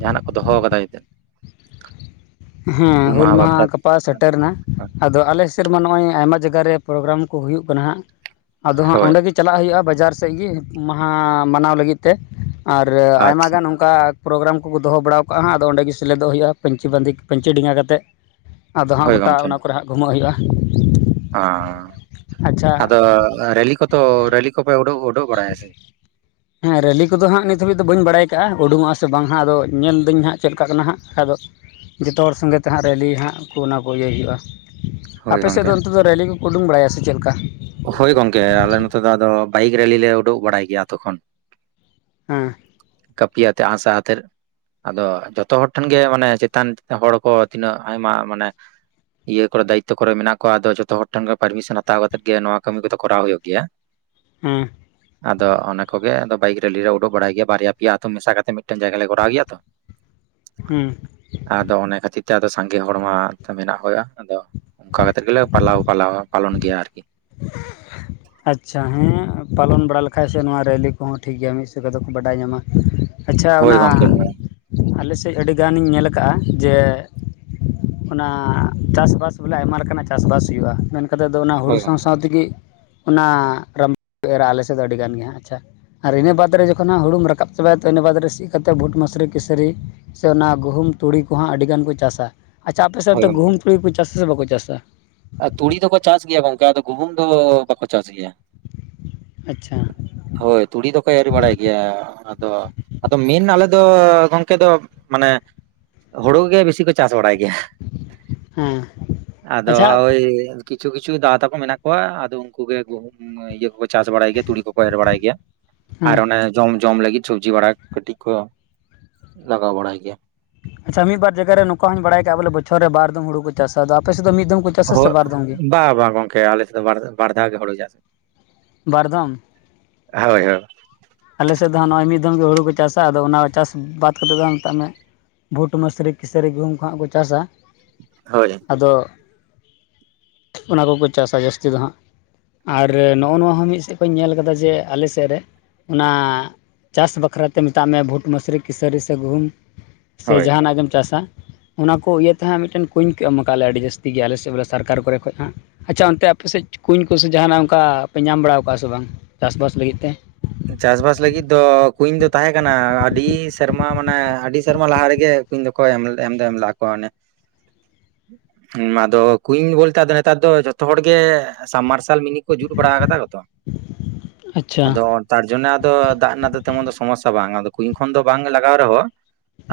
ᱡᱟᱦᱟᱱᱟᱜ ᱠᱚ ᱫᱚᱦᱚ ᱠᱟᱫᱟ ᱱᱤᱛᱟᱹᱜ ᱦᱩᱸ ᱦᱩᱞ ᱢᱟᱦᱟ ᱜᱟᱯᱟ ᱥᱮᱴᱮᱨ ᱮᱱᱟ, ᱟᱫᱚ ᱟᱞᱮ ᱥᱮᱫᱢᱟ ᱱᱚᱜᱼᱚᱭ ᱟᱭᱢᱟ ᱡᱟᱭᱜᱟ ᱨᱮ ᱯᱨᱳᱜᱨᱟᱢ ᱠᱚ ᱦᱩᱭᱩᱜ ᱠᱟᱱᱟ ᱦᱟᱸᱜ ᱟᱫᱚ ᱦᱟᱸᱜ ᱦᱳᱭ ᱚᱰᱮ ᱜᱮ ᱪᱟᱞᱟᱜ ᱦᱩᱭᱩᱜᱼᱟ ᱵᱟᱡᱟᱨ ᱥᱮᱜ ᱜᱮ ᱦᱩᱞ ᱢᱟᱦᱟ ᱢᱟᱱᱟᱣ ᱞᱟᱹᱜᱤᱫ ᱛᱮ ᱟᱨ ᱟᱭᱢᱟ ᱟᱪᱪᱷᱟ ᱜᱟᱱ ᱚᱱᱠᱟ ᱯᱨᱳᱜᱨᱟᱢ ᱠᱚᱠᱚ ᱫᱚᱦᱚ ᱵᱟᱲᱟᱣ ᱠᱟᱜᱼᱟ ᱟᱫᱚ ᱚᱸᱰᱮ ᱥᱮᱞᱮᱫᱚᱜ ᱦᱩᱭᱩᱜᱼᱟ ᱯᱟᱹᱧᱪᱤ ᱵᱟᱸᱫᱮ ᱯᱟᱹᱧᱪᱤ ᱰᱮᱸᱜᱟ ᱠᱟᱛᱮᱫ᱾ ᱟᱫᱚ ᱦᱟᱸᱜ ᱦᱳᱭ ᱜᱚᱴᱟ ᱚᱱᱟ ᱠᱚᱨᱮ ᱦᱟᱸᱜ ᱜᱦᱩᱢᱟᱹᱜ ᱦᱩᱭᱩᱜᱼᱟ ᱾ ᱟᱸ ᱟᱫᱚ ᱨᱮᱞᱤ ᱠᱚᱛᱚ ᱨᱮᱞᱤ ᱠᱚᱯᱮ ᱩᱰᱩ ᱩᱰᱩᱠ ᱵᱟᱲᱟᱭᱟ ᱥᱮ ᱦᱮᱸ ᱨᱮᱹᱞᱤ ᱠᱚᱫᱚ ᱦᱟᱸᱜ ᱱᱤᱛ ᱦᱟᱹᱵᱤᱡ ᱫᱚ ᱵᱟᱹᱧ ᱵᱟᱲᱟᱭ ᱠᱟᱜᱼᱟ, ᱩᱰᱩᱠᱚᱜᱼᱟᱥᱮ ᱵᱟᱝ ᱦᱟᱸᱜ ᱟᱫᱚ ᱧᱮᱞᱫᱟᱹᱧ ᱦᱟᱸᱜ ᱪᱮᱫ ᱞᱮᱠᱟ ᱠᱟᱱᱟ ᱦᱟᱸᱜ ᱫᱚ ᱡᱚᱛᱚ ᱦᱚᱲ ᱥᱚᱸᱜᱮ ᱛᱮ ᱦᱟᱸᱜ ᱨᱮᱞᱤ ᱦᱟᱸᱜ ᱠᱚ ᱚᱱᱟ ᱠᱚ ᱤᱭᱟᱹ ᱦᱩᱭᱩᱜᱼᱟ, ᱦᱳᱭ ᱟᱯᱮ ᱥᱮᱫ ᱫᱚ ᱜᱚᱝᱠᱮ ᱚᱱᱛᱮ ᱫᱚ ᱨᱮᱞᱤ ᱠᱚ ᱩᱰᱩᱝ ᱵᱟᱲᱟᱭᱟ ᱥᱮ ᱪᱮᱫ ᱞᱮᱠᱟ? ᱦᱳᱭ ᱜᱚᱝᱠᱮ ᱟᱞᱮ ᱱᱚᱛᱮ ᱫᱚ ᱟᱫᱚ ᱵᱟᱭᱤᱠ ᱨᱮᱞᱤ ᱞᱮ ᱩᱰᱩᱠ ᱵᱟᱲᱟᱭ ᱜᱮᱭᱟ ᱟᱛᱳ ᱠᱷᱚᱱ᱾ ᱦᱮᱸ ᱾ ᱠᱟᱹᱯᱤ ᱭᱟᱛᱮ ᱟᱸᱜ ᱥᱟᱨ ᱟᱛᱮᱫ ᱾ ᱟᱫᱚ ᱡᱚᱛᱚ ᱦᱚᱲ ᱴᱷᱮᱱ ᱜᱮ ᱢᱟᱱᱮ ᱪᱮᱛᱟᱱ ᱦᱚᱲ ᱠᱚ ᱛᱤᱱᱟᱹᱜ ᱟᱭᱢᱟ ᱢᱟᱱᱮ ᱤᱭᱟᱹ ᱠᱚᱨᱮ ᱫᱟᱭᱤᱛᱚ ᱠᱚᱨᱮ ᱢᱮᱱᱟᱜ ᱠᱚᱣᱟ ᱟᱫᱚ ᱡᱚᱛᱚ ᱦᱚᱲ ᱴᱷᱮᱱ ᱜᱮ ᱯᱟᱨᱢᱤᱥᱚᱱ ᱦᱟᱛᱟᱣ ᱠᱟᱛᱮᱜ ᱜᱮ ᱱᱚᱣᱟ ᱠᱟᱹᱢᱤ ᱠᱚᱫᱚ ᱠᱚᱨᱟᱣ ᱦᱩᱭᱩᱜ ᱜᱮᱭᱟ ᱾ ᱦᱩᱸ ᱾ ᱟᱫᱚ ᱚᱱᱟ ᱠᱚᱜᱮ ᱟᱫᱚ ᱵᱟᱭᱤᱠ ᱨᱮᱞᱤ ᱞᱮ ᱩᱰᱩᱠ ᱵᱟᱲᱟᱭ ᱜᱮᱭᱟ ᱵᱟᱨᱭᱟ ᱯᱮᱭᱟ ᱟᱛᱩ ᱢᱮᱥᱟ ᱠᱟᱛᱮ ᱢᱤᱫᱴᱮᱱ ᱡᱟᱭᱜᱟ ᱞᱮ ᱠᱚᱨᱟᱣ ᱜᱮᱭᱟ ᱛᱚ ᱾ ᱦᱩᱸ ᱾ ᱟᱫᱚ ᱚᱱᱟ ᱠᱷᱟᱹᱛᱤᱨ ᱛᱮ ᱟᱫᱚ ᱥᱟᱸᱜᱮ ᱦᱚᱲ ᱢᱟ ᱢᱮᱱᱟᱜ ᱦᱩᱭᱩᱜᱼᱟ ᱟᱫᱚ ᱾ ᱚᱱᱠᱟ ᱠᱟᱛᱮᱫ ᱜᱮᱞᱮ ᱯᱟᱞᱟᱣ ᱯᱟᱞᱟᱣ ᱯᱟᱞᱚᱱ ᱜᱮᱭᱟ ᱟᱨᱠᱤ ᱾ ᱦ [inaudible] ᱟᱪᱪᱷᱟ ᱦᱮᱸ ᱯᱟᱞᱚᱱ ᱵᱟᱲᱟ ᱞᱮᱠᱷᱟᱡ ᱥᱮ ᱱᱚᱣᱟ ᱨᱮᱞᱤ ᱠᱚᱦᱚᱸ ᱴᱷᱤᱠ ᱜᱮᱭᱟ ᱢᱤᱫ ᱦᱤᱥᱟᱵ ᱫᱚᱠᱚ ᱵᱟᱰᱟᱭ ᱧᱟᱢᱟ ᱾ ᱟᱪᱪᱷᱟ ᱦᱳᱭ ᱚᱱᱟ ᱜᱚᱝᱠᱮ ᱦᱮᱸ ᱟᱞᱮ ᱥᱮᱫ ᱟᱹᱰᱤ ᱜᱟᱱᱤᱧ ᱧᱮᱞ ᱟᱠᱟᱜᱼᱟ ᱡᱮ ᱚᱱᱟ ᱪᱟᱥᱵᱟᱥ ᱵᱚᱞᱮ ᱟᱭᱢᱟ ᱞᱮᱠᱟᱱᱟᱜ ᱪᱟᱥᱼᱵᱟᱥ ᱦᱩᱭᱩᱜᱼᱟ ᱢᱮᱱ ᱠᱟᱛᱮᱫ ᱫᱚ ᱚᱱᱟ ᱦᱳᱭ ᱦᱳᱲᱳ ᱜᱚᱝᱠᱮ ᱛᱮᱜᱮ ᱚᱱᱟ ᱨᱟᱢᱵ ᱮᱨᱟ ᱟᱞᱮ ᱥᱮᱫ ᱫᱚ ᱟᱹᱰᱤ ᱜᱟᱱ ᱜᱮ ᱦᱟᱸᱜ ᱟᱪᱪᱷᱟ ᱾ ᱟᱨ ᱤᱱᱟᱹ ᱵᱟᱫᱽ ᱨᱮ ᱡᱚᱠᱷᱚᱱ ᱦᱳᱲᱳᱢ ᱨᱟᱠᱟᱵ ᱪᱟᱵᱟᱭᱟ ᱛᱚ ᱤᱱᱟᱹ ᱵᱟᱫᱽ ᱨᱮ ᱥᱤ ᱠᱟᱛᱮᱫ ᱵᱩᱴ ᱢᱮᱥᱨᱤ ᱠᱮᱥᱟᱹᱨᱤ, ᱥᱮ ᱚᱱᱟ ᱜᱩᱦᱩᱢ ᱛᱩᱲᱤ ᱠᱚᱦᱚᱸ ᱟᱹᱰᱤᱜᱟᱱ ᱠᱚ ᱪᱟᱥᱟ ᱾ ᱟᱪᱪᱷᱟ ᱟᱯᱮ ᱥᱮᱫ ᱦᱳᱭ ᱫᱚ ᱜᱚᱝᱠᱮ ᱜᱩᱦᱩᱢ ᱛᱩᱲᱤ ᱠᱚ ᱪᱟᱥᱟ ᱥᱮ ᱵᱟᱠᱚ ᱪᱟᱥᱟ? ᱛᱩᱲᱤ ᱫᱚᱠᱚ ᱪᱟᱥ ᱜᱮᱭᱟ ᱜᱚᱝᱠᱮ ᱟᱫᱚ ᱜᱩᱦᱩᱢ ᱫᱚ ᱵᱟᱠᱚ ᱪᱟᱥ ᱜᱮᱭᱟ ᱾ ᱟᱪᱪᱷᱟ ᱾ ᱦᱚᱭ ᱛᱩᱲᱤ ᱫᱚᱠᱚ ᱮᱨ ᱵᱟᱲᱟᱭ ᱜᱮᱭᱟ ᱾ ᱟᱫᱚ ᱟᱫᱚ ᱢᱮᱱ ᱦᱟᱸᱜ ᱟᱞᱮ ᱫᱚ ᱜᱚᱢᱠᱮ ᱫᱚ ᱢᱟᱱᱮ ᱦᱳᱲᱳ ᱜᱮ ᱵᱮᱥᱤ ᱠᱚ ᱪᱟᱥ ᱵᱟᱲᱟᱭ ᱜᱮᱭᱟ ᱾ ᱦᱮᱸᱻ ᱟᱫᱚ ᱳᱭ ᱠᱤᱪᱷᱩ ᱠᱤᱪᱷᱩ ᱫᱟ ᱛᱟᱠᱚ ᱢᱮᱱᱟᱜ ᱠᱚᱣᱟ ᱟᱫᱚ ᱩᱱᱠᱩ ᱜᱮ ᱜᱩᱦᱩᱢ ᱤᱭᱟᱹ ᱠᱚ ᱪᱟᱥ ᱵᱟᱲᱟᱭ ᱜᱮᱭᱟ ᱛᱩᱲᱤ ᱠᱚᱠᱚ ᱮᱨ ᱵᱟᱲᱟᱭ ᱜᱮᱭᱟ ᱟᱨ ᱦᱮᱸ ᱚᱱᱮ ᱡᱚᱢ ᱡᱚᱢ ᱞᱟᱹᱜᱤᱫ ᱥᱚᱵᱽᱡᱤ ᱵᱟᱲᱟ ᱠᱟᱹᱴᱤᱡ ᱠᱚ ᱞᱟᱜᱟᱣ ᱵᱟᱲᱟᱭ ᱜᱮᱭᱟ ᱾ ᱟᱪᱪᱷᱟ ᱢᱤᱫ ᱵᱟᱨ ᱡᱟᱭᱜᱟ ᱨᱮ ᱱᱚᱝᱠᱟ ᱦᱚᱸᱧ ᱵᱟᱲᱟᱭ ᱟᱠᱟᱜᱼᱟ ᱵᱚᱞᱮ ᱵᱚᱪᱷᱚᱨ ᱨᱮ ᱵᱟᱨ ᱫᱷᱟᱣ ᱦᱳᱲᱳ ᱠᱚ ᱪᱟᱥᱟ ᱟᱫᱚ ᱟᱯᱮ ᱥᱮᱫ ᱫᱚ ᱢᱤᱫ ᱪᱟᱥᱟ ᱥᱮ ᱦᱚᱸᱜ ᱵᱟᱨ ᱫᱚᱢ ᱜᱮ ᱵᱟᱝ ᱵᱟᱝ ᱜᱚᱢᱠᱮ ᱟᱞᱮᱥᱮᱫ ᱫᱚ ᱵᱟ ᱵᱟᱨ ᱫᱷᱟᱣ ᱜᱮ ᱦᱳᱲᱳ ᱪᱟᱥ ᱵᱟᱨ ᱫᱚᱢ ᱾ ᱦᱚᱭ ᱦᱚᱭ ᱟᱞᱮ ᱥᱮᱫ ᱫᱚ ᱦᱟᱸᱜ ᱱᱚᱜᱼᱚᱭ ᱢᱤᱫ ᱫᱚᱢ ᱜᱮ ᱦᱳᱲᱳ ᱠᱚ ᱪᱟᱥᱟ ᱟᱫᱚ ᱚᱱᱟ ᱪᱟᱥ ᱵᱟᱫᱽ ᱠᱟᱛᱮᱫ ᱫᱚ ᱢᱮᱛᱟᱜ ᱢᱮ ᱵᱷᱩᱴ ᱢᱮᱥᱨᱤ ᱠᱮᱥᱟᱹᱨᱤ ᱜᱩᱦᱩᱢ ᱠᱚᱦᱟᱸᱜ ᱠᱚ ᱪᱟᱥᱟ ᱾ ᱦᱚᱭ ᱟᱫᱚ ᱚᱱᱟ ᱠᱚᱠᱚ ᱪᱟᱥᱟ ᱡᱟᱹᱥᱛᱤ ᱫᱚ ᱦᱟᱸᱜ ᱾ ᱟᱨ ᱱᱚᱜᱼᱚ ᱱᱚᱣᱟ ᱦᱚᱸ ᱢᱤᱫ ᱥᱮᱫ ᱠᱷᱚᱡ ᱤᱧ ᱧᱮᱞ ᱟᱠᱟᱫᱟ ᱡᱮ ᱟᱞᱮ ᱥᱮᱫ ᱨᱮ ᱚᱱᱟ ᱪᱟᱥ ᱵᱟᱠᱷᱨᱟᱛᱮ ᱢᱮᱛᱟᱜ ᱢᱮ ᱵᱷᱩᱴ ᱢᱮᱥᱨᱤ ᱠᱤᱥᱟᱹᱨᱤ ᱥᱮ ᱜᱩᱦᱩᱢ ᱾ ᱥᱮ ᱦᱳᱭ ᱡᱟᱦᱟᱸᱱᱟᱜ ᱜᱮᱢ ᱪᱟᱥᱟ ᱾ ᱚᱱᱟ ᱠᱚ ᱤᱭᱟᱹᱛᱮ ᱦᱟᱸᱜ ᱢᱤᱫᱴᱮᱱ ᱠᱩᱸᱧ ᱠᱚ ᱮᱢ ᱟᱠᱟᱫ ᱞᱮᱭᱟ ᱟᱹᱰᱤ ᱡᱟᱹᱥᱛᱤ ᱜᱮ ᱟᱞᱮ ᱥᱮᱫ ᱵᱚᱞᱮ ᱥᱚᱨᱠᱟᱨ ᱠᱚᱨᱮ ᱠᱷᱚᱡ ᱦᱟᱸᱜ ᱾ ᱟᱪᱪᱷᱟ ᱚᱱᱛᱮ ᱟᱯᱮ ᱥᱮᱫ ᱠᱩᱧ ᱠᱚᱥᱮ ᱡᱟᱦᱟᱸ ᱱᱟᱜ ᱚᱱᱠᱟ ᱯᱮ ᱧᱟᱢ ᱵᱟᱲᱟᱣ ᱠᱟᱜᱼᱟ ᱥᱮ ᱵᱟᱝ ᱪᱟᱥᱵᱟᱥ ᱞᱟᱹᱜᱤᱫ ᱛᱮ? ᱪᱟᱥᱵᱟᱥ ᱞᱟᱹᱜᱤᱫ ᱫᱚ ᱠᱩᱧ ᱫᱚ ᱛᱟᱦᱮᱸ ᱠᱟᱱᱟ ᱟᱹᱰᱤ ᱥᱮᱨᱢᱟ ᱢᱟᱱᱮ ᱟᱹᱰᱤ ᱥᱮᱨᱢᱟ ᱞᱟᱦᱟ ᱨᱮᱜᱮ, ᱠᱩᱧ ᱫᱚᱠᱚ ᱮᱢ ᱫᱚ ᱮᱢ ᱞᱟᱜ ᱠᱚ ᱚᱱᱮ ᱾ [inaudible] ᱮᱸᱻ ᱟᱫᱚ ᱠᱩᱧ ᱵᱚᱞᱛᱮ ᱟᱫᱚ ᱱᱮᱛᱟᱨ ᱫᱚ ᱡᱷᱚᱛᱚ ᱦᱚᱲ ᱜᱮ, ᱥᱟᱵᱢ ᱢᱟᱨᱥᱟᱞ ᱢᱤᱱᱤ ᱠᱚ ᱡᱩᱛ ᱵᱟᱲᱟ ᱟᱠᱟᱫᱟ ᱠᱚ ᱛᱚ ᱟᱪᱪᱷᱟ ᱟᱫᱚ᱾ ᱛᱟᱨ ᱡᱚᱱᱱᱮ ᱟᱫᱚ ᱫᱟᱜ ᱨᱮᱱᱟᱜ ᱫᱚ ᱛᱮᱢᱚᱱ ᱫᱚ ᱥᱚᱢᱚᱥᱥᱟ ᱵᱟᱝ᱾ ᱟᱫᱚ ᱠᱩᱧ ᱠᱷᱚᱱ ᱫᱚ ᱵᱟᱝ ᱮ ᱞᱟᱜᱟᱣ ᱨᱮᱦᱚᱸ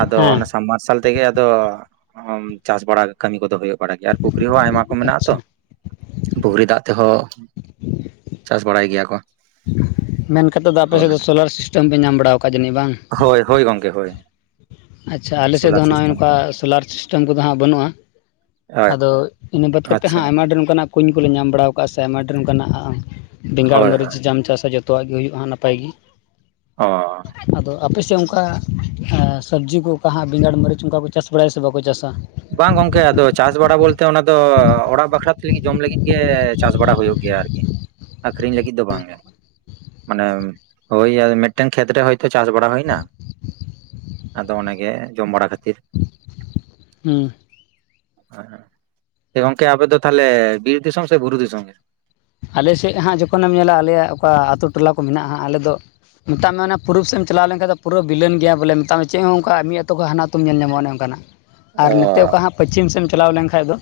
ᱟᱫᱚ ᱦᱮᱸ ᱚᱱᱟ ᱥᱟᱵᱢ ᱢᱟᱨᱥᱟᱞ ᱛᱮᱜᱮ ᱟᱫᱚ ᱚᱸᱻ ᱪᱟᱥ ᱵᱟᱲᱟ ᱠᱟᱹᱢᱤ ᱠᱚᱫᱚ ᱦᱩᱭᱩᱜ ᱾ ᱵᱟᱲᱟᱜ ᱜᱮᱭᱟ ᱟᱨ ᱯᱩᱠᱷᱨᱤ ᱦᱚᱸ ᱟᱭᱢᱟ ᱠᱚ ᱢᱮᱱᱟᱜᱼᱟ ᱛᱚ᱾ ᱟᱪᱪᱷᱟ ᱯᱩᱠᱷᱨᱤ ᱫᱟᱜ ᱛᱮᱦᱚᱸ ᱪᱟᱥ ᱵᱟᱲᱟᱭ ᱜᱮᱭᱟ ᱠᱚ᱾ ᱢᱮᱱ ᱠᱟᱛᱮᱫ ᱫᱚ ᱟᱯᱮᱥᱮᱫ ᱦᱳᱭ ᱫᱚ ᱥᱳᱞᱟᱨ ᱥᱤᱥᱴᱮᱢ ᱯᱮ ᱧᱟᱢ ᱵᱟᱲᱟᱣᱟᱠᱟᱜ ᱡᱟᱹᱱᱤᱡ ᱵᱟᱝ? ᱦᱚᱭ ᱦᱚᱭ ᱜᱚᱝ ᱠᱮ ᱦᱚᱭ ᱾ ᱟᱪᱪᱷᱟ ᱟᱞᱮ ᱥᱮᱫ ᱫᱚ ᱱᱚᱜᱼᱚᱭ ᱱᱚᱝᱠᱟ ᱥᱳᱞᱟᱨ ᱥᱤᱥᱴᱮᱢ ᱠᱚᱫᱚ ᱦᱟᱸᱜ ᱵᱟᱹᱱᱩᱜᱼᱟ᱾ ᱦᱳᱭ ᱟᱫᱚ ᱤᱱᱟᱹ ᱵᱟᱫ ᱠᱟᱛᱮᱫ ᱟᱪᱪᱷᱟ ᱦᱟᱸᱜ ᱟᱭᱢᱟ ᱰᱷᱮᱨ ᱚᱱᱠᱟᱱᱟᱜ, ᱠᱩᱧ ᱠᱚᱞᱮ ᱧᱟᱢ ᱵᱟᱲᱟᱣ ᱟᱠᱟᱜᱼᱟ ᱥᱮ ᱟᱭᱢᱟ ᱰᱷᱮᱨ ᱚᱱᱠᱟᱱᱟᱜ ᱵᱮᱸᱜᱟᱲ ᱦᱳᱭ ᱢᱟᱹᱨᱤᱪ ᱦᱳᱭ ᱡᱟᱢ ᱪᱟᱥᱟ ᱡᱚᱛᱚ, ᱡᱚᱛᱚᱣᱟᱜ ᱜᱮ ᱦᱩᱭᱩᱜᱼᱟ ᱱᱟᱯᱟᱭ ᱜᱮ᱾ ᱚᱻ ᱟᱫᱚ ᱟᱯᱮ ᱥᱮᱫ ᱚᱱᱠᱟ ᱮᱻ ᱥᱚᱵᱽᱡᱤ ᱠᱚ ᱚᱠᱟ ᱦᱟᱸᱜ ᱵᱮᱸᱜᱟᱲ ᱢᱟᱹᱨᱤᱪ ᱚᱱᱠᱟ ᱠᱚ ᱪᱟᱥ ᱵᱟᱲᱟᱭᱟ ᱥᱮ ᱵᱟᱠᱚ ᱪᱟᱥᱟ, ᱵᱟᱝ ᱜᱚᱝᱠᱮ ᱟᱫᱚ ᱪᱟᱥ ᱵᱟᱲᱟ ᱵᱚᱞᱛᱮ ᱚᱱᱟ ᱫᱚ ᱚᱲᱟᱜ ᱵᱟᱠᱷᱨᱟ ᱛᱮ ᱞᱟᱹᱜᱤᱫ ᱡᱚᱢ ᱞᱟᱹᱜᱤᱫ ᱜᱮ ᱪᱟᱥ ᱵᱟᱲᱟ ᱦᱳᱭᱳᱜ ᱜᱮᱭᱟ ᱟᱨᱠᱤ᱾ ᱟᱠᱷᱨᱤᱧ ᱞᱟᱹᱜᱤᱫ ᱫᱚ ᱵᱟᱝ ᱜᱮ ᱢᱟᱱᱮ ᱦᱳᱭ ᱢᱤᱫᱴᱮᱱ ᱠᱷᱮᱛᱨᱮ ᱛᱚ ᱪᱟᱥ ᱵᱟᱲᱟ ᱦᱩᱭᱱᱟ, ᱟᱫᱚ ᱚᱱᱟᱜᱮ ᱡᱚᱢ ᱵᱟᱲᱟ ᱠᱷᱟᱹᱛᱤᱨ᱾ ᱦᱩᱸ ᱜᱚᱝᱠᱮ ᱟᱵᱮᱱ ᱫᱚ ᱛᱟᱞᱦᱮ ᱵᱤᱨ ᱫᱤᱥᱚᱢ ᱥᱮ ᱵᱩᱨᱩ ᱫᱤᱥᱚᱢ ᱜᱮ? ᱟᱞᱮ ᱥᱮᱫ ᱦᱟᱸᱜ ᱡᱚᱠᱷᱚᱱᱮᱢ ᱧᱮᱞᱟ ᱟᱞᱮᱭᱟᱜ ᱚᱠᱟ ᱟᱛᱳ ᱴᱚᱞᱟ ᱠᱚ ᱢᱮᱱᱟᱜᱼᱟ ᱟᱞᱮ ᱫᱚ᱾ ᱢᱮᱛᱟᱜ ᱢᱮ ᱚᱱᱟ ᱯᱩᱨᱩᱵ ᱥᱮᱫ ᱮᱢ ᱪᱟᱞᱟᱣ ᱞᱮᱠᱷᱟᱡ, ᱯᱩᱨᱟᱹ ᱵᱤᱞᱟᱹᱱ ᱜᱮᱭᱟ ᱵᱚᱞᱮ᱾ ᱢᱮᱛᱟᱜ ᱢᱮ ᱪᱮᱫ ᱦᱚᱸ ᱚᱱᱠᱟ ᱢᱤᱫ ᱟᱹᱛᱩ ᱠᱷᱚᱱ ᱦᱟᱱᱟ ᱟᱩᱛᱩᱢ ᱧᱮᱞ ᱧᱟᱢᱚᱜ ᱚᱱᱮ ᱚᱱᱠᱟᱱᱟᱜ᱾ ᱟᱨ ᱚ ᱱᱚᱛᱮ ᱚᱠᱟ ᱦᱟᱸᱜ ᱯᱚᱪᱷᱤᱢ ᱥᱮᱫ ᱮᱢ ᱪᱟᱞᱟᱣ ᱞᱮᱱᱠᱷᱟᱱ ᱫᱚ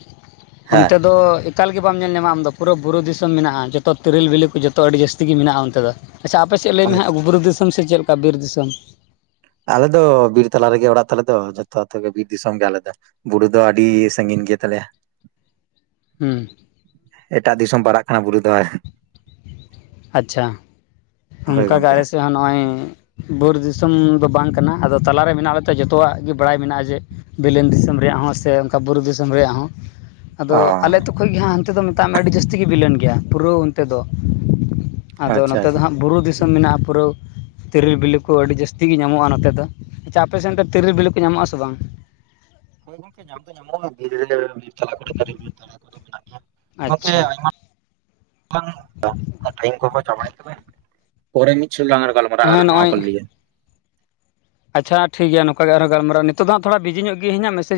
ᱦᱮᱸ ᱚᱱᱛᱮ ᱫᱚ, ᱮᱠᱟᱞ ᱜᱮ ᱵᱟᱢ ᱧᱮᱞ ᱧᱟᱢᱟ ᱟᱢᱫᱚ ᱯᱩᱨᱟᱹ ᱵᱩᱨᱩ ᱫᱤᱥᱚᱢ ᱢᱮᱱᱟᱜᱼᱟ ᱡᱚᱛᱚ ᱛᱤᱨᱤᱞ ᱵᱤᱞᱤ ᱠᱚ ᱡᱚᱛᱚ ᱟᱹᱰᱤ ᱡᱟᱹᱥᱛᱤ ᱜᱮ ᱢᱮᱱᱟᱜᱼᱟ ᱚᱱᱛᱮ ᱫᱚ᱾ ᱟᱪᱪᱷᱟ ᱟᱯᱮᱥᱮᱫ ᱞᱟᱹᱭ ᱢᱮ ᱦᱟᱸᱜ ᱟᱪᱪᱷᱟ ᱵᱩᱨᱩ ᱫᱤᱥᱚᱢ ᱥᱮ ᱪᱮᱫ ᱞᱮᱠᱟ ᱵᱤᱨ ᱫᱤᱥᱚᱢ? ᱟᱞᱮ ᱫᱚ ᱵᱤᱨ ᱛᱟᱞᱟ ᱨᱮᱜᱮ ᱚᱲᱟᱜ ᱛᱟᱞᱮ ᱫᱚ ᱡᱚᱛᱚ ᱜᱮ ᱵᱤᱨ ᱫᱤᱥᱚᱢ ᱜᱮ ᱟᱞᱮ ᱫᱚ᱾ ᱵᱩᱨᱩ ᱫᱚ ᱟᱹᱰᱤ ᱥᱟᱺᱜᱤᱧ ᱜᱮ ᱛᱟᱞᱮᱭᱟ᱾ ᱦᱩᱸ ᱮᱴᱟᱜ ᱫᱤᱥᱚᱢ ᱯᱟᱲᱟᱜ ᱠᱟᱱᱟ ᱵᱩᱨᱩ ᱫᱚ᱾ ᱟᱪᱪᱷᱟ, ᱦᱳᱭ ᱚᱱᱠᱟᱜᱮ ᱜᱚᱝᱠᱮ ᱟᱞᱮ ᱥᱮᱫ ᱦᱚᱸ ᱱᱚᱜᱼᱚᱭ᱾ ᱵᱩᱨᱩ ᱫᱤᱥᱚᱢ ᱫᱚ ᱵᱟᱝ ᱠᱟᱱᱟ ᱟᱫᱚ ᱛᱟᱞᱟᱨᱮ ᱢᱮᱱᱟᱜ ᱞᱮᱛᱮ ᱡᱚᱛᱚᱣᱟᱜ ᱜᱮ ᱵᱟᱲᱟᱭ ᱢᱮᱱᱟᱜᱼᱟ ᱡᱮ, ᱵᱤᱞᱤᱱ ᱫᱤᱥᱚᱢ ᱨᱮᱭᱟᱜ ᱦᱚᱸ ᱥᱮ ᱚᱱᱠᱟ ᱵᱩᱨᱩ ᱫᱤᱥᱚᱢ ᱨᱮᱭᱟᱜ ᱦᱚᱸ, ᱟᱫᱚ ᱚ ᱟᱞᱮ ᱟᱹᱛᱩ ᱠᱷᱚᱡ ᱜᱮ ᱦᱟᱸᱜ ᱦᱟᱱᱛᱮ ᱫᱚ ᱢᱮᱛᱟᱜ ᱢᱮ ᱟᱹᱰᱤ ᱡᱟᱹᱥᱛᱤ ᱜᱮ ᱵᱤᱞᱚᱱ ᱜᱮᱭᱟ ᱯᱩᱨᱟᱹ ᱚᱱᱛᱮ ᱫᱚ᱾ ᱟᱫᱚ ᱟᱪᱪᱷᱟ ᱱᱚᱛᱮ ᱫᱚ ᱟᱪᱪᱷᱟ ᱦᱟᱸᱜ ᱵᱩᱨᱩ ᱫᱤᱥᱚᱢ ᱢᱮᱱᱟᱜᱼᱟ ᱯᱩᱨᱟᱹ ᱾ ᱛᱮᱨᱮᱞ ᱵᱤᱞᱤ ᱠᱚ ᱟᱹᱰᱤ ᱡᱟᱹᱥᱛᱤ ᱜᱮ ᱧᱟᱢᱚᱜᱼᱟ ᱱᱚᱛᱮ ᱫᱚ, ᱟᱪᱪᱷᱟ ᱟᱯᱮ ᱥᱮᱱ ᱫᱚ ᱛᱮᱨᱮᱞ ᱵᱤᱞᱤ ᱠᱚ ᱧᱟᱢᱚᱜ ᱟᱥᱮ ᱵᱟᱝ? ᱦᱮᱸ ᱜᱚᱝᱠᱮ ᱧᱟᱢ ᱫᱚ ᱧᱟᱢᱚᱜᱼᱟ ᱫᱷᱤᱨᱮ ᱫᱷᱤᱨᱮ ᱛᱟᱞᱟ ᱠᱚᱨᱮ ᱫᱚ ᱠᱚᱫᱚ ᱢᱮᱱᱟᱜ ᱜᱮᱭᱟ ᱜᱚᱝᱠᱮ ᱟᱪᱪᱷᱟ ᱟᱭᱢᱟ ᱾ [inaudible] ᱴᱟᱭᱤᱢ ᱠᱚᱠᱚ ᱪᱟᱵᱟᱭᱮᱫ ᱛᱟᱵᱮᱱ ᱯᱚᱨᱮ ᱢᱤᱫ ᱪᱷᱚᱴ ᱞᱟᱝ ᱜᱟᱞᱢᱟᱨᱟᱜᱼᱟ ᱦᱮᱸ ᱟᱨ ᱱᱚᱣᱟ ᱱᱚᱜᱼᱚᱭ ᱠᱚ ᱞᱤᱭᱮ᱾ ᱟᱪᱪᱷᱟ ᱴᱷᱤᱠ ᱜᱮᱭᱟ ᱱᱚᱝᱠᱟ ᱜᱮ ᱟᱨᱦᱚ ᱜᱟᱞᱢᱟᱨᱟᱣ ᱱᱤᱛᱚᱜ ᱫᱚ ᱦᱟᱸᱜ ᱛᱷᱳᱲᱟ ᱵᱤᱡᱤ ᱧᱚᱜ ᱜᱮᱭᱤᱧ ᱢᱮᱥᱮᱡ ᱼᱼ